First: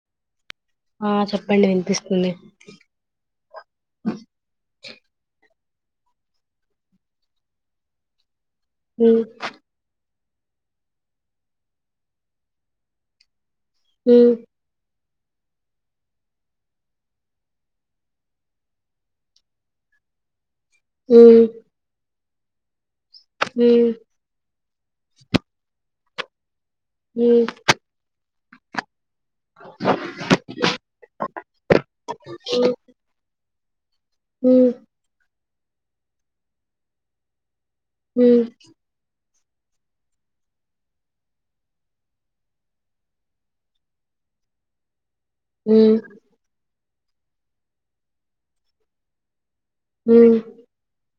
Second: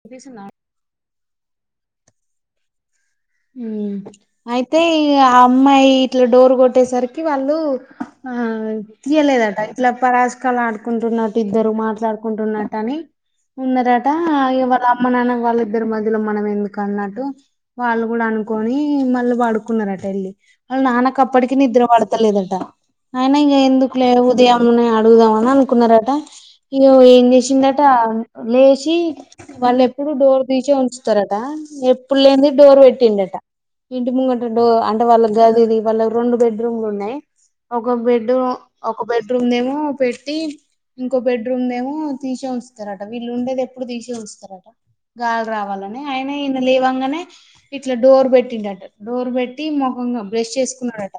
వినిపిస్తుందా ఆ చెప్పండి వినిపిస్తుంది హమ్ అయితే ఇగ అమ్మాయి ఇట్ల డోర్ కొట్టేసరికి వాళ్ళు ఆ మ్మ్ తీయలేదట ఇట్ల ప పక్కలా ఆడుకుంటున్నట్టు ఇద్దరు మాట్లాడుకుంటున్నట్టు అని ఉన్నారట మ్మ్ ఎవరు మా నాన్న వాళ్ళిద్దరి మధ్యలో మనం ఎందుకు అన్నట్టు వాళ్ళు కూడా అనుకొని మళ్ళీ పడుకున్నారట వెళ్ళి వాళ్ళ నాన్నక మ్మ్ అప్పటికి నిద్ర వాడుతారు తేలిదట అయిన ఇక ఎందుకు లే ఉదయమనే అడుగుదాం అని అనుకున్నార ఇ ఏం మ్మ్ చేసిందట లేచీ వాళ్ళు ఎప్పుడు డోర్ తీచే ఉంచుతారట ఎప్పుడు లేని డోర్ పెట్ తండట ఇంటి ముంగంటడు మ్మ్ అంటే వాళ్ళ అది ఇది వాళ్ళ రెండు బెడ్రూమ్లు ఉన్నాయి ఒక బెడ్ మ్మ్ మ్మ్ ఒక బెడ్ బ రూమ్ ఏమో పెట్టి ఇంకో బెడ్రూమ్ ద ఏమో తీసే వుస్తరట వీళ్ళు ఉండేది ఎప్పుడు తీసే వస్తరట గాలి రావాలని ఆయన ఈయన లేవ మ ఇట్ల డోర్ పెట్టిండు అట డోర్ బెట్టి టి మ్మ్ ముఖంగా మ్మ్ మ్మ్ మ్మ్ మ్మ్ బ్రష్ చేసుకున్నాడట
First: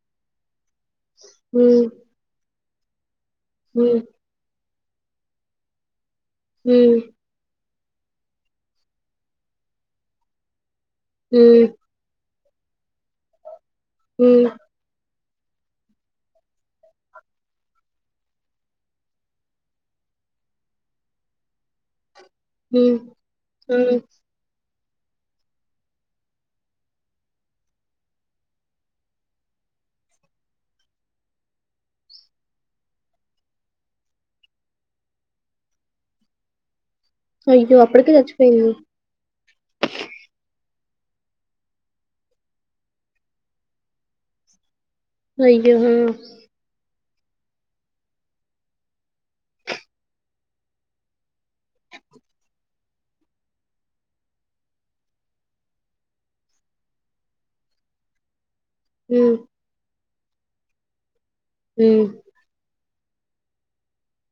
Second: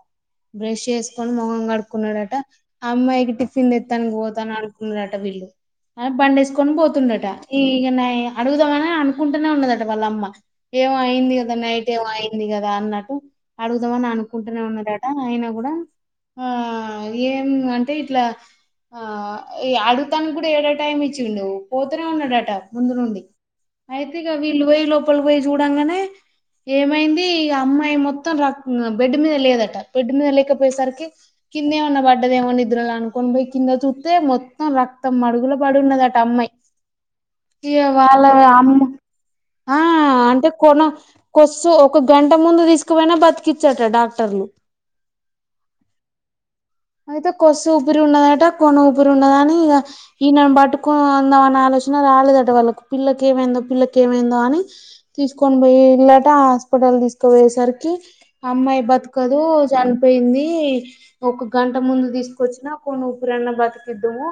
బ్రష్ చేసుకొని ముఖం కడుక్కున్నాడట అమ్మాయి టిఫిన్ తెత్తానికి పోతున్నాడు నట విళ్ళు బండి వేసుకొని మ్మ్ పోతుండట ఇక న అడుగుదామని అనుకుంటూనే ఉన్నదట వాళ్ళ అమ్మ ఏమ ఇంకా లైట్ వే వాయ్ ఉంది కదా అన్నట్టు అడుదామని అనుకుంటూనే ఉన్నా ఆయన కూడా ఆ ఏం అంటే ఇట్లా ఆ అడుగుతానికి కూడా ఏడో టైం ఇచ్చిండు పోతూనే ఉన్నాడు ముందు మ్మ్ మ్మ్ మ్మ్ నుండి అయితే ఇక వీళ్ళు పోయే లోప్ ళ పోయి చూడంగానే ఏమైంది అమ్మాయి మొత్తం రక్ బెడ్డు మీద లేదట బెడ్ మీద లేకపోయేసరికి కిందేమన్నా పడ్డదేమన్నా నిద్రోలో అనుకొని పోయి కింద చూస్తే మొత్తం రక్తం మడుగుల పడి ఉన్నదట అమ్మాయి ఇ అయ్యో అప్పటికే వాళ్ళ చచ్చిపోయింది అమ్మ ఆ అంటే కొనా సో ఒక గంట ముందు తీసుకుపోయినా బతికిచ్చట డాక్టర్ లు అయ్యో హ్మ అయితే కొస ఊపిరి ఉండదట కొన ఊపిరి ఉండద అని ఈయనను పట్టుకుందాం అన్న ఆలోచన రాలేదట వాళ్ళకి పిల్లకి ఏమైందో పిల్లకి ఏమైందో అని తీసుకొని పోయి ఇల్ళట హాస్పిటల్ తీసుకుపోయేసరికి అమ్మాయి మ్మ్ బతకదు జన్ పోయింది ఒక గంట మ్మ్ ముందు తీసుకొచ్చినా క ఉఊపరన్న బతుకిద్ధి ఏమో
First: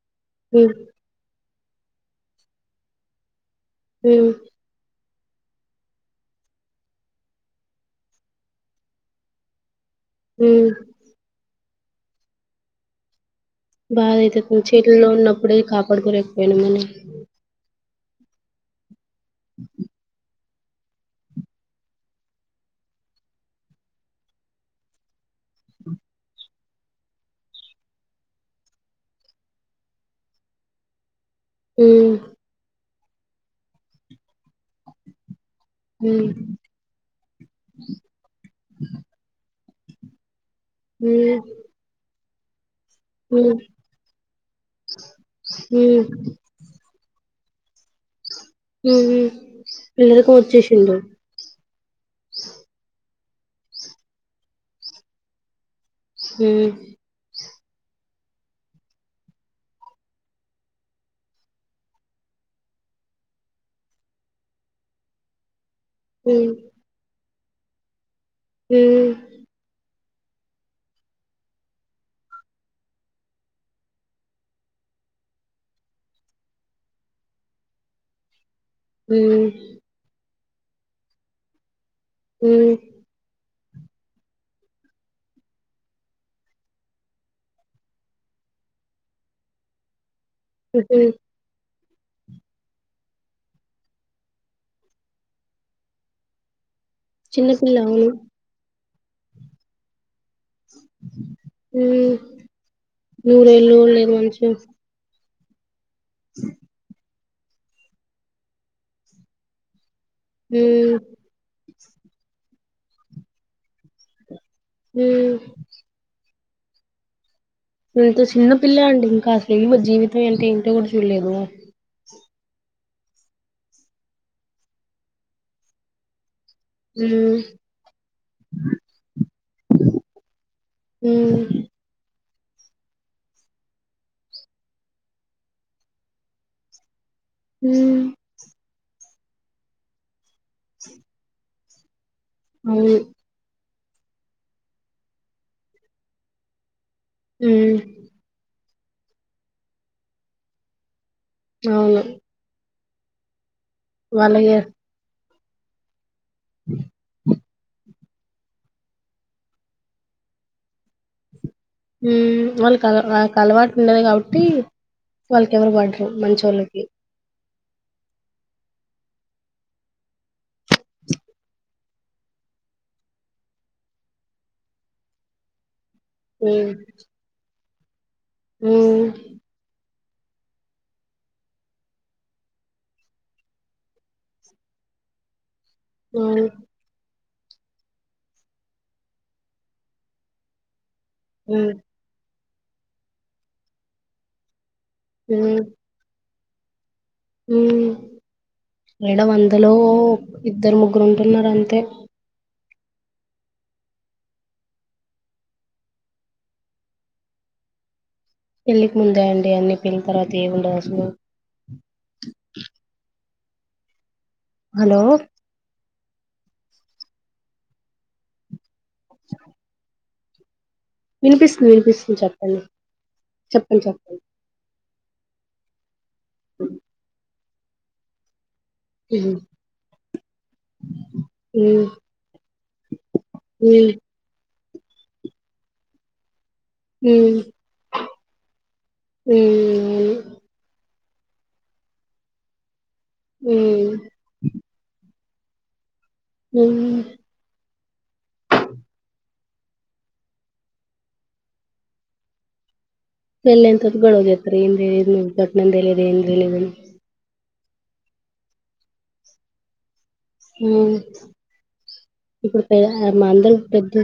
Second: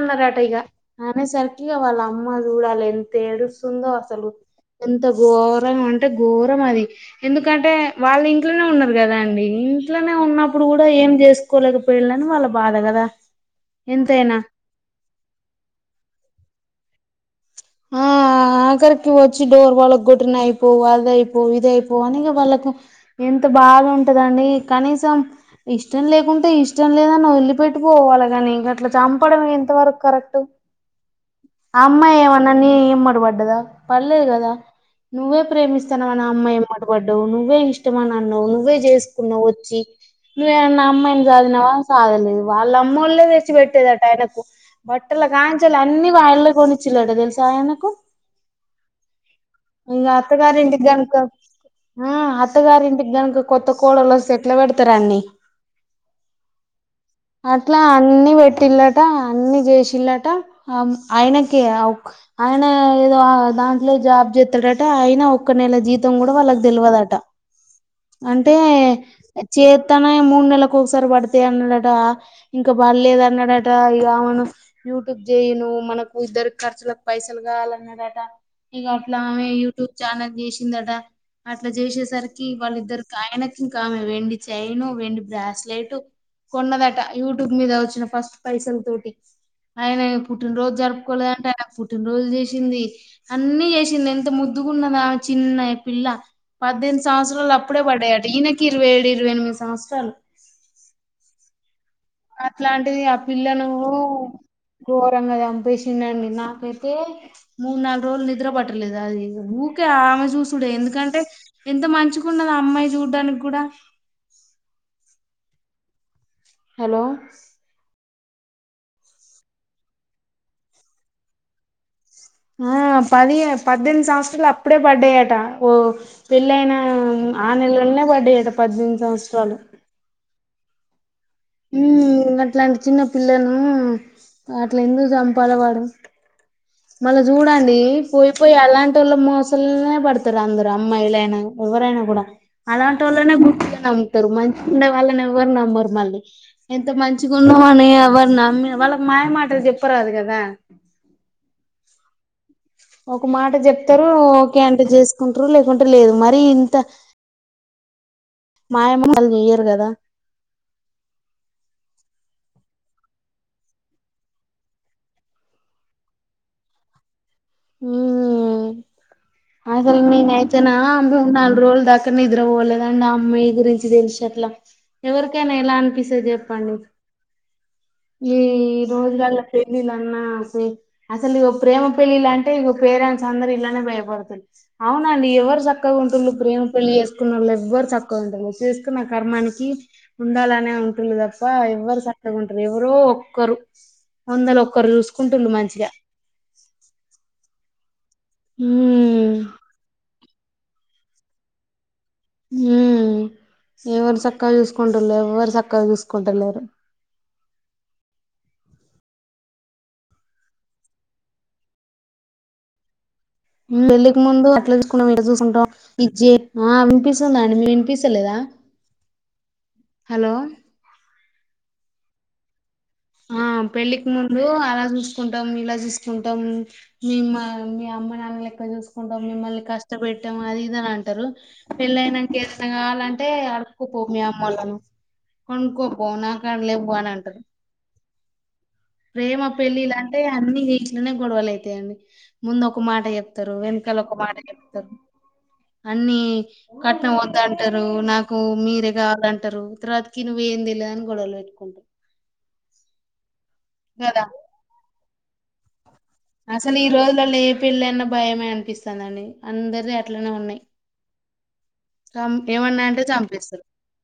మ్న్నారాట ఇక మ్మ్ మనేసార్ ఇగా వాళ్ళ అమ్మ చూడాలి ఎంత ఏడు స్తోంది అసలు మ్మ్ అంత ఘోరం అంటే ఘోరం అది ఎందుకంటే వాళ్ళు ఇంట్లోనే ఉన్నారు కదా అండి ఇట్లనే ఉన్నప్పుడు మ్మ్ కూడా ఏం చేస్త కూలేకి పోయింది వాళ బాధ కదా బాధ ఎంతైనా అయితది చెట్ల్లో ఉన్నప్పుడే కాపాడుకాలేకపోయినామ్ మని ఆ ఆకర్కి వచ్చి డోర్ వాళ్ళకు కొట్టినయి పో అదయిపో ఇదయిపో అనే వాళ్ళకు ఎంత బాధ ఉంటదండి కనీసం ఇష్టం లేకుంటే ఇష్టం లేదని వెళ్లి పెట్టి పోవాలి కానీంక అట్లా చంపడం ఎంత వరకు కరెక్ట్ ఆ మ్మ్ అమ్మాయి ఏం అన్న ఏం మడిపడ్డదా పడలేదు కదా నువ్వే ప్రేమిస్తాన్నావు అని మ్మ్ అమ్మాయి మాట పడ్డావు నువ్వే ఇష్టమని అన్నావు నువ్వే చేసుకున్నావవు వచ్చి ేర నా అమ్మైన మ్మ్ సాధీనావా సాధలేదు వాళ్ళం మా అమ్మోల్లే తెచ్చి మ్మ్ పెట్టేదట ఆయనకు బట్టల కాంచలు మ్మ్ అన్నీ వాయల్లో కొనిచ్చలట తెలు ఆయనకు ఉహూ ఇంగా అత్తగారి ఇంటికి గనక ఆ అత్తగారి ఇంటికి గనక కొత్త కోడలు వస్తే ఎట్లా పెడతారు అన్నీ సే అట్లా అన్ని పెట్టిల్లట అన్ని చేసిల్లట అం ఆయనకి ఒక్ ఆయన ఏదో దాంట్లో జాబ్ చె త్డ ఆయన ఒక్క నెల జీతం కూడా మ్మ్ వాళ్ళకి తెలివదట అంటే మ్మ్ చే తన మూడు నెలలకు ఒకసారి పడతాయి అన్నాడట ఇంకా పడలేదు అన్నాడట ఇగ మన యూట్యూబ్ చేయను మనకు ఇద్దరు ఖర్చులకు పైసలు కావాలన్నాడట ఇంగ ఇలా హ్మ్ ఆమె యూట్యూబ్ చానల్ చేసి ిందట అట్లా చేసే సరికి వాళ్ళిద్దరికి హ్మ్ వాళ్లిదరితో ఆయనే ఇంకా ఆమె వెండి చైను వెండి బ్రాస్లెట్ కొన్నదట యూట్యూబ్ మీద వచ్చిన ఫస్ట్ పైసల్ తోటి ఆయన పుట్టినరోజు హుహు. జరుపుకోలేదంటా పుట్టినరోజులు చేసింది అన్ని చేసి చిన్న ఎంత ముద్దుగున్నదా చిన్న పిల్ల పద్దెనిమిది సంవత్సరాలు చిన్నపిల్ల అప్పుడే అవును. పడ్డాయట ఈయనకి ఇరవై ఏడు ఇరవై ఎనిమిది సంవత్సరాలు హ్మ్. అట్లాంటిది ఆ పిల్లను నూరేళ్ళు గూడా లేదు మంచిగా. ఘోరం కదా చిన్నోడిని నాకైతే మూడ్ నాలుగు రోజులు నిద్ర పట్టలేదు అది ఊక ఆమె చూసుడే హ్మ్. ఎందుకంటే ఎంత మంచికున్న అమ్మాయి చూడ్డానికి కూడా ఉమ్ హలో ఇంత చిన్న పిల్ల అండి ఇంకా అసలు ఇంకా జీవితం అంటే ఏంటో కూడా చూడలేదు ఆ పది పద్దెనిమి సంవత్సరాలు అప్పుడే పడ్డయటా ఓ పెళ్ళయిన హ్మ్. ఆ నెలలోనే పడ్డాయట పద్దెనిమిది సంవత్సరాలు చాలు హ్మ్. ఊ అట్లాంటి చిన్న పిల్లను అట్లా ఎందుకు చంపాల వాడు మళ్ళా చూడండి హ్మ్. పోయిపోయి అలాంటి మోస పడుత ఇ అందరు అమ్మయిలేన ఎవరైన కూడ అవును. అలాంటోలనే నమ్ముతరు మంచిగున్న వాళ్ళని ఎవ్వరు నమ్మరు మళ్ళీ ఎంత మంచిగ ఉన్నావ హ్మ్. అని ఎవరి నమ్మి వాళ్ళకి మాయమాటలు చెప్పరాదు కద అవును ఒక మాట చెప్ తరు వాళ్ళకి ఒకే అంటే చేస్త కుంటరు లేకుంటే లేదు మరి ఇంత మాయమహల్ జెయ్యరు కద వాళ్ళకిల అలవాటు ఉండేది కాబట్టి వాళ్ళకి ఎవరు పడరు మంచివాళ్ళకి హమ్ అసలు నేనైతే నా అమ్మాయి నాలుగు రోజుల దాకానే నిద్ర పోలేదండి ఆ అమ్మాయి గురించి తెలిసి అట్లా ఎవరికైనా ఎలా అనిపిస్తు హ్మ్. జెప్పండి ఈ హ్మ్. రోజుగార్ల పెళ్లిలా అసలు ప్రేమపెళ్లి లాంటి పేరెంట్స్ అందరు ఇలానే భయపడుతుంది అవునండి ఎవరు సక్క ఉంటుది అవును. ప్రేమ పెళ్లిస్త కున్న వాళ్ ఎవ్వరు చక్కవ ఉంటారు చేసుకున్న కర్మానికి ఉండాలనే ఉ దప్పా హ్మ్. ఎవ్వరు సక్కకొంట అర ఎవరో ఒక్కరు వందలో ఒ ఒకరు చూసుకుంటుళు మంచిగ హమ్ ఇడ హ్మ్ వందలో ఇద్దరు ముగ్గురు ఉంటున్నారు అంతే హమ్ ఎవరు చక్కగ చూసుకుంటుళ్లేరు ఎవరు చక్కగా చూసుకుంట లేరు పెళ్ళికి ముందే అండి అన్ని పెళ్లి తర్వాత ఏమి ఉండవ్ అసలు మ్మ్ పెళ్ళి ఇ ముందు అట్లా హలో చూసుకుంటాం ఇట్ట చూసుకుంటాం ఇజే ఆ వినిపిస్తుది అండి మీ వినిపిస్తలేదా హాలో వినిపిస్తుంది వినిపిస్తుంది చెప్పండి ఆ చెప్పండి పెళ్లికి చెప్పండి ముందు ఆలోచిస్ కుంటాం ఇలా చుస్ కుంటం మేం మా మీ అమ్మానాన్నలే ఇట్లా చూసుకుంటం ఉమ్, మిమ్మల్ని కష్టపెట్టం అది ఇది అని అంటరు ఉమ్, పెళ్లి ఐనంక ఎమైనా కావాలి అని అంటే అడుక్కో పో మీ అమ్మఒళ్లను కొనుకోపొనా దాంట్లేకి పాన్ ఉమ్, ఉమ్, ఏంటది ప్రేమ పెళ్ళి ఉమ్, అంటే అన్ని ఇట్లనే గొడవలు అయిథాయ్ ముందు ఒక ఒక మాట చెప్తరు ఉమ్, వెనుకల ఒక మాట చెప్తరు అన్ని ఉమ్. కట్నం వద్ద అంటరు నాకు మీరే కావాలంట అంటరు తర్వాతకి నువ్వు తేలేదని గొడవలు పెట్టుకుంటరు పెళ్లి అయిన తర్వాతకి గొడవ చేతరు ఎం చెయ్యను నేను ఘట్న తెలియ అసని ఈ రోజల లో పెళ్లి అన్న భయమే అనిపిస్తాన్డి అందరి ఆ చం ఇప్పుడు పె ఏమన్నా అంటే మాందర చంపేస్తారు. పెద్ద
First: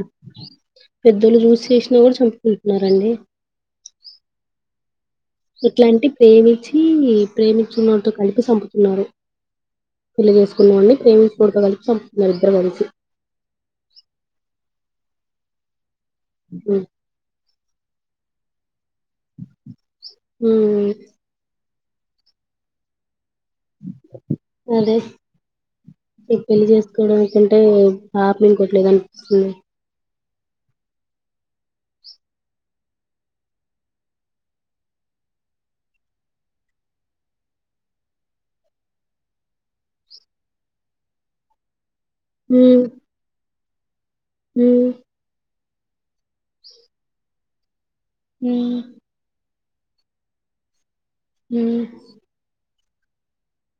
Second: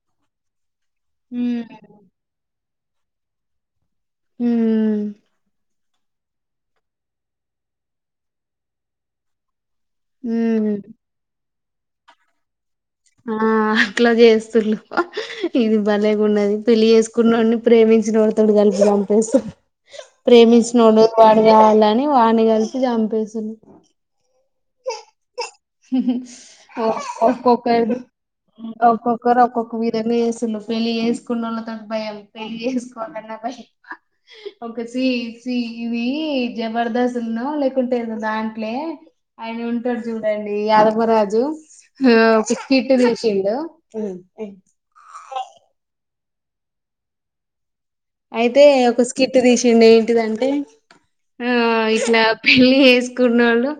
పెద్దోళ్ళు చూసి హ్మ్. చేసినా కూడా చంపుతర న్నారంండి హ్మ్ ఇట్లాంటి ప్రేమిించి ప్రేమిస్తున్నతో కలిపి చంపుతున్నారు ఫిల్లి హ్మ్. చేసుకున్నావాండి ప్రేమి చూడకోగలి నిరిద్ర మనిషి ఆ అట్లా చేస్తులుు ఇది బాలేకున్నది ఉమ్, పెళ్ళలి చేసుకున్నడి ప్రేమించిన వాతడు కనిపిం ప్రేమించ ఉమ్, నోడు బాగా అని వాడిని కలిసి చంపేస్త ధన్వా అదే మీ పెళ్లిి చేసుకోవడంకంటే ఒక్కొక్కరిది బాప మీనుకోట్లేదు అనిపిస్తుంది అలు పెళ్ళి చేసుకున్న వాళ్ళతో భయం పెళ్ళి చేసుకోవాలన్నా భయం ఒక స ఇది జబర్దస్తున్న లేకుంటే దాంట్లే ఆయన ఉంటాడు చూడండి యాదవరాజు ఆ హ్మ్ కుతిీట్ దషిండ ఆ హ్మ్ అయితే హ్మ్ ఒక స్కిట్ తీసి నిన్న ఏంటిదంటే ఆ హ్మ్ ఇట్లా పెళ్లి తీసుకున్నోళ్లు,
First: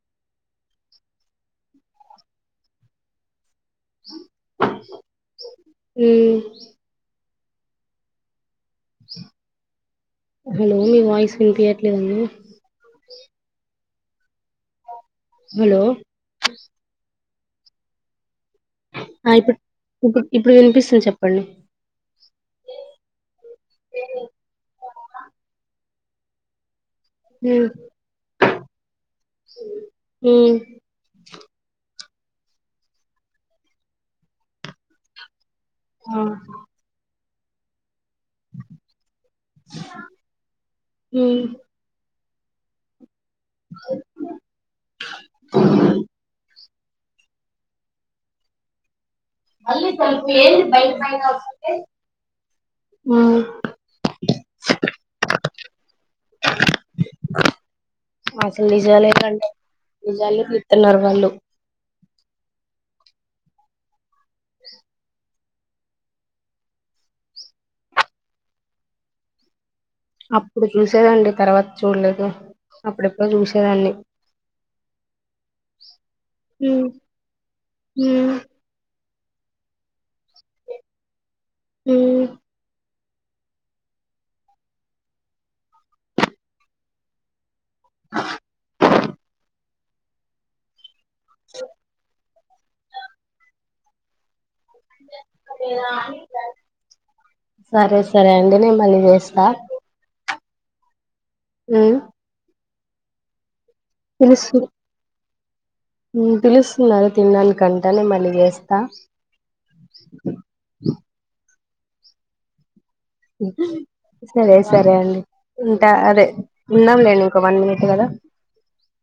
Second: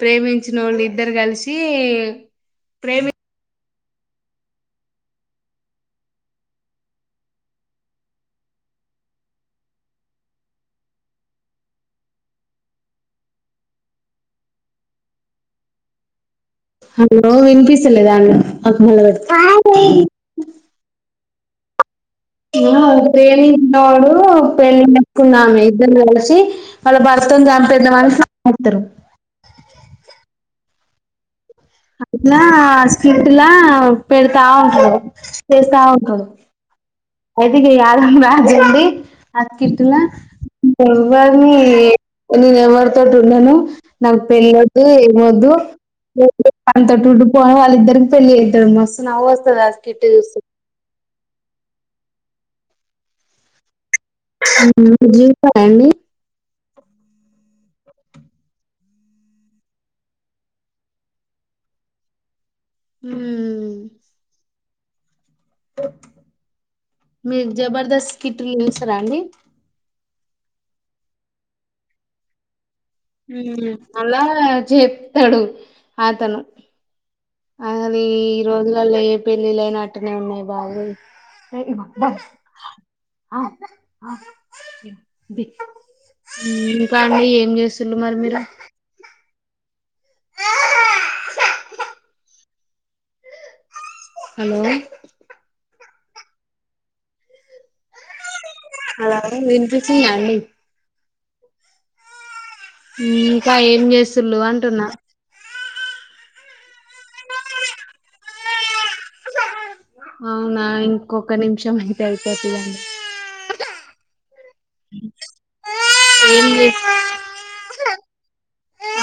ప్రేమించినోళ్లు ఇద్దరు కలిసి ప్రేమి హ్మ్మ్ హలో మీ వాయిస్ వినిపియట్లేదండి హలో హలో వినిపిస్తలేదా అండి నాకు మళ్ళ పెట్టు ఆ ఇప్పుడు ఇప్పు ఇప్పుడు వినిపిస్తుంది చెప్పండి ప్రేమిత్తే నిన్ను పెళ్ళికొచ్చినామి ఇద్దరం కలిసి వాళ్ల భర్తని హ్మ్ చంపేద్దామని చూ వొత్తరు హ్మ్ అట్లా స్క్రిప్ట్లా పెడతా ఉంటది తెస్తా ఆ ఆగు అయితే ఈయాల అత్తింటిల హ్మ్ హ్మ్ నేను ఎవర్తో ను నాకు పెళ్లొద్దు, ఏమొద్దు అంతెత్తుండు పొరగాళ్లిద్దరికీ పెళ్లి చేస్తే మస్తు నవ్వొస్తది వాని స్కిట్ చూస్తే ఆ మీరు చూసారా అండి అసలు నిజాలేంటంటే నిజాలే తీత్తున్నారు వాళ్ళు హ్మ్మ్ మీరు జబర్దస్త్ కిట్లు చూస్తారా అండి అప్పుడు చూసేదండి తర్వాత చూడలేదు అప్పుడెప్పుడో చూసేదాన్ని అలా చెప్తాడు అతను హ్మ్ అని హ్మ్ ఈ రోజులలో పెళ్ళిళ్ళైన అట్టనే ఉన్నాయి బాగలేదు హ్మ్ ఇంకా అండి ఏం చేసు మరి మీరు హలో సరే సరే అండి నే మళ్ళీ హలో చేస్తా వినిపిస్తుందా అండి ఉ ఉ ఇంగ ఏం చేస్తులుు అంటున్నా ఉ పిలుస్తున్నారు తినడానికంట నేన్ మళ్ళీ చేస్తా అవునా ఇంకోక నిం శాం ఉంటే ఇపోద్ది కదండీ సరే సరే అండి ఉంట అదే ఏం ఉందాంలేండి ఇంక వన్ మినిట్ చేస్ కదా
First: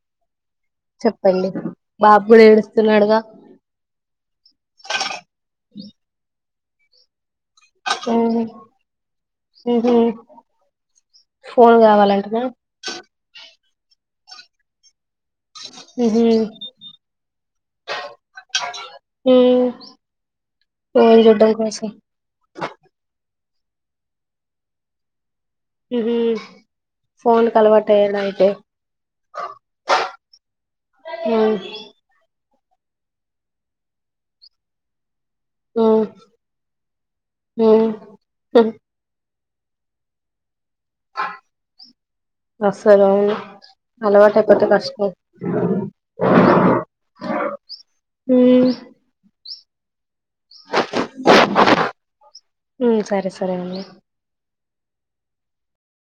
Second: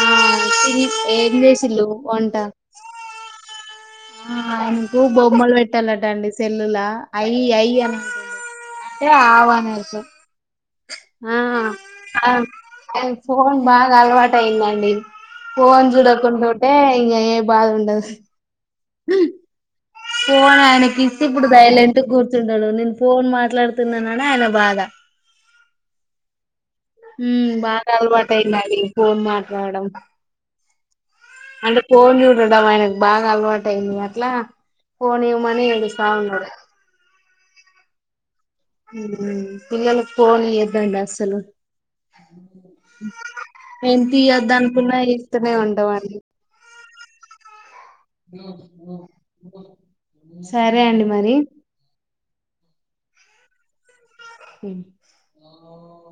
ఆ తిని ఏం చెప్పండి చేసిల్లు బాబు వంట గూడ ఏడుస్తున్నాడుగా ఆ ఆయనకు బొమ్మలు పెట్టాళ్లంట అండి సెల్లులా ఐ ఐ అంటే ఆవు అని ఉహు అర్థం ఆ ఫోన్ కావాలంటనా అం [unintelligible] బాగా అలవాటు అయిందిఆండీ ఫోన్ ఉహు చూడకుండ ఉంటే ఇంకా ఏ బాధ ఉండదు హామ్ ఫోన్ ఆయనకి ఇస్తే ఇబ్బుడు సైలెంట్ గా కూర్చుంటాడు నేన్ ఫోన్ మా మాట్లాడుతున్నాననే ఆయన బాధ హుహు హు బాగా అలవాటు అయ్యిదండి ఫోన్ మాట్లాడం ఉ అంటే ఫోన్ చూడం ఆయనకు బాగా అలవాటయింది అట్లా ఫోన్ ఇవ్వమని ఏడుస్తన్నాడు హ [inaudible] హ [inaudible] పిల్లలకు ఫోన్ ఇయ్య అస్సలు అవును ఎంత అలవాటు ఇయద్ అయిపోతే అనుకున్నా కష్టం ఇస్తనే ఉంటామండీ ఉ [inaudible] ఓ [inaudible] సరే అండి మరి. ఉమ్ సరే సరే అండి ఉం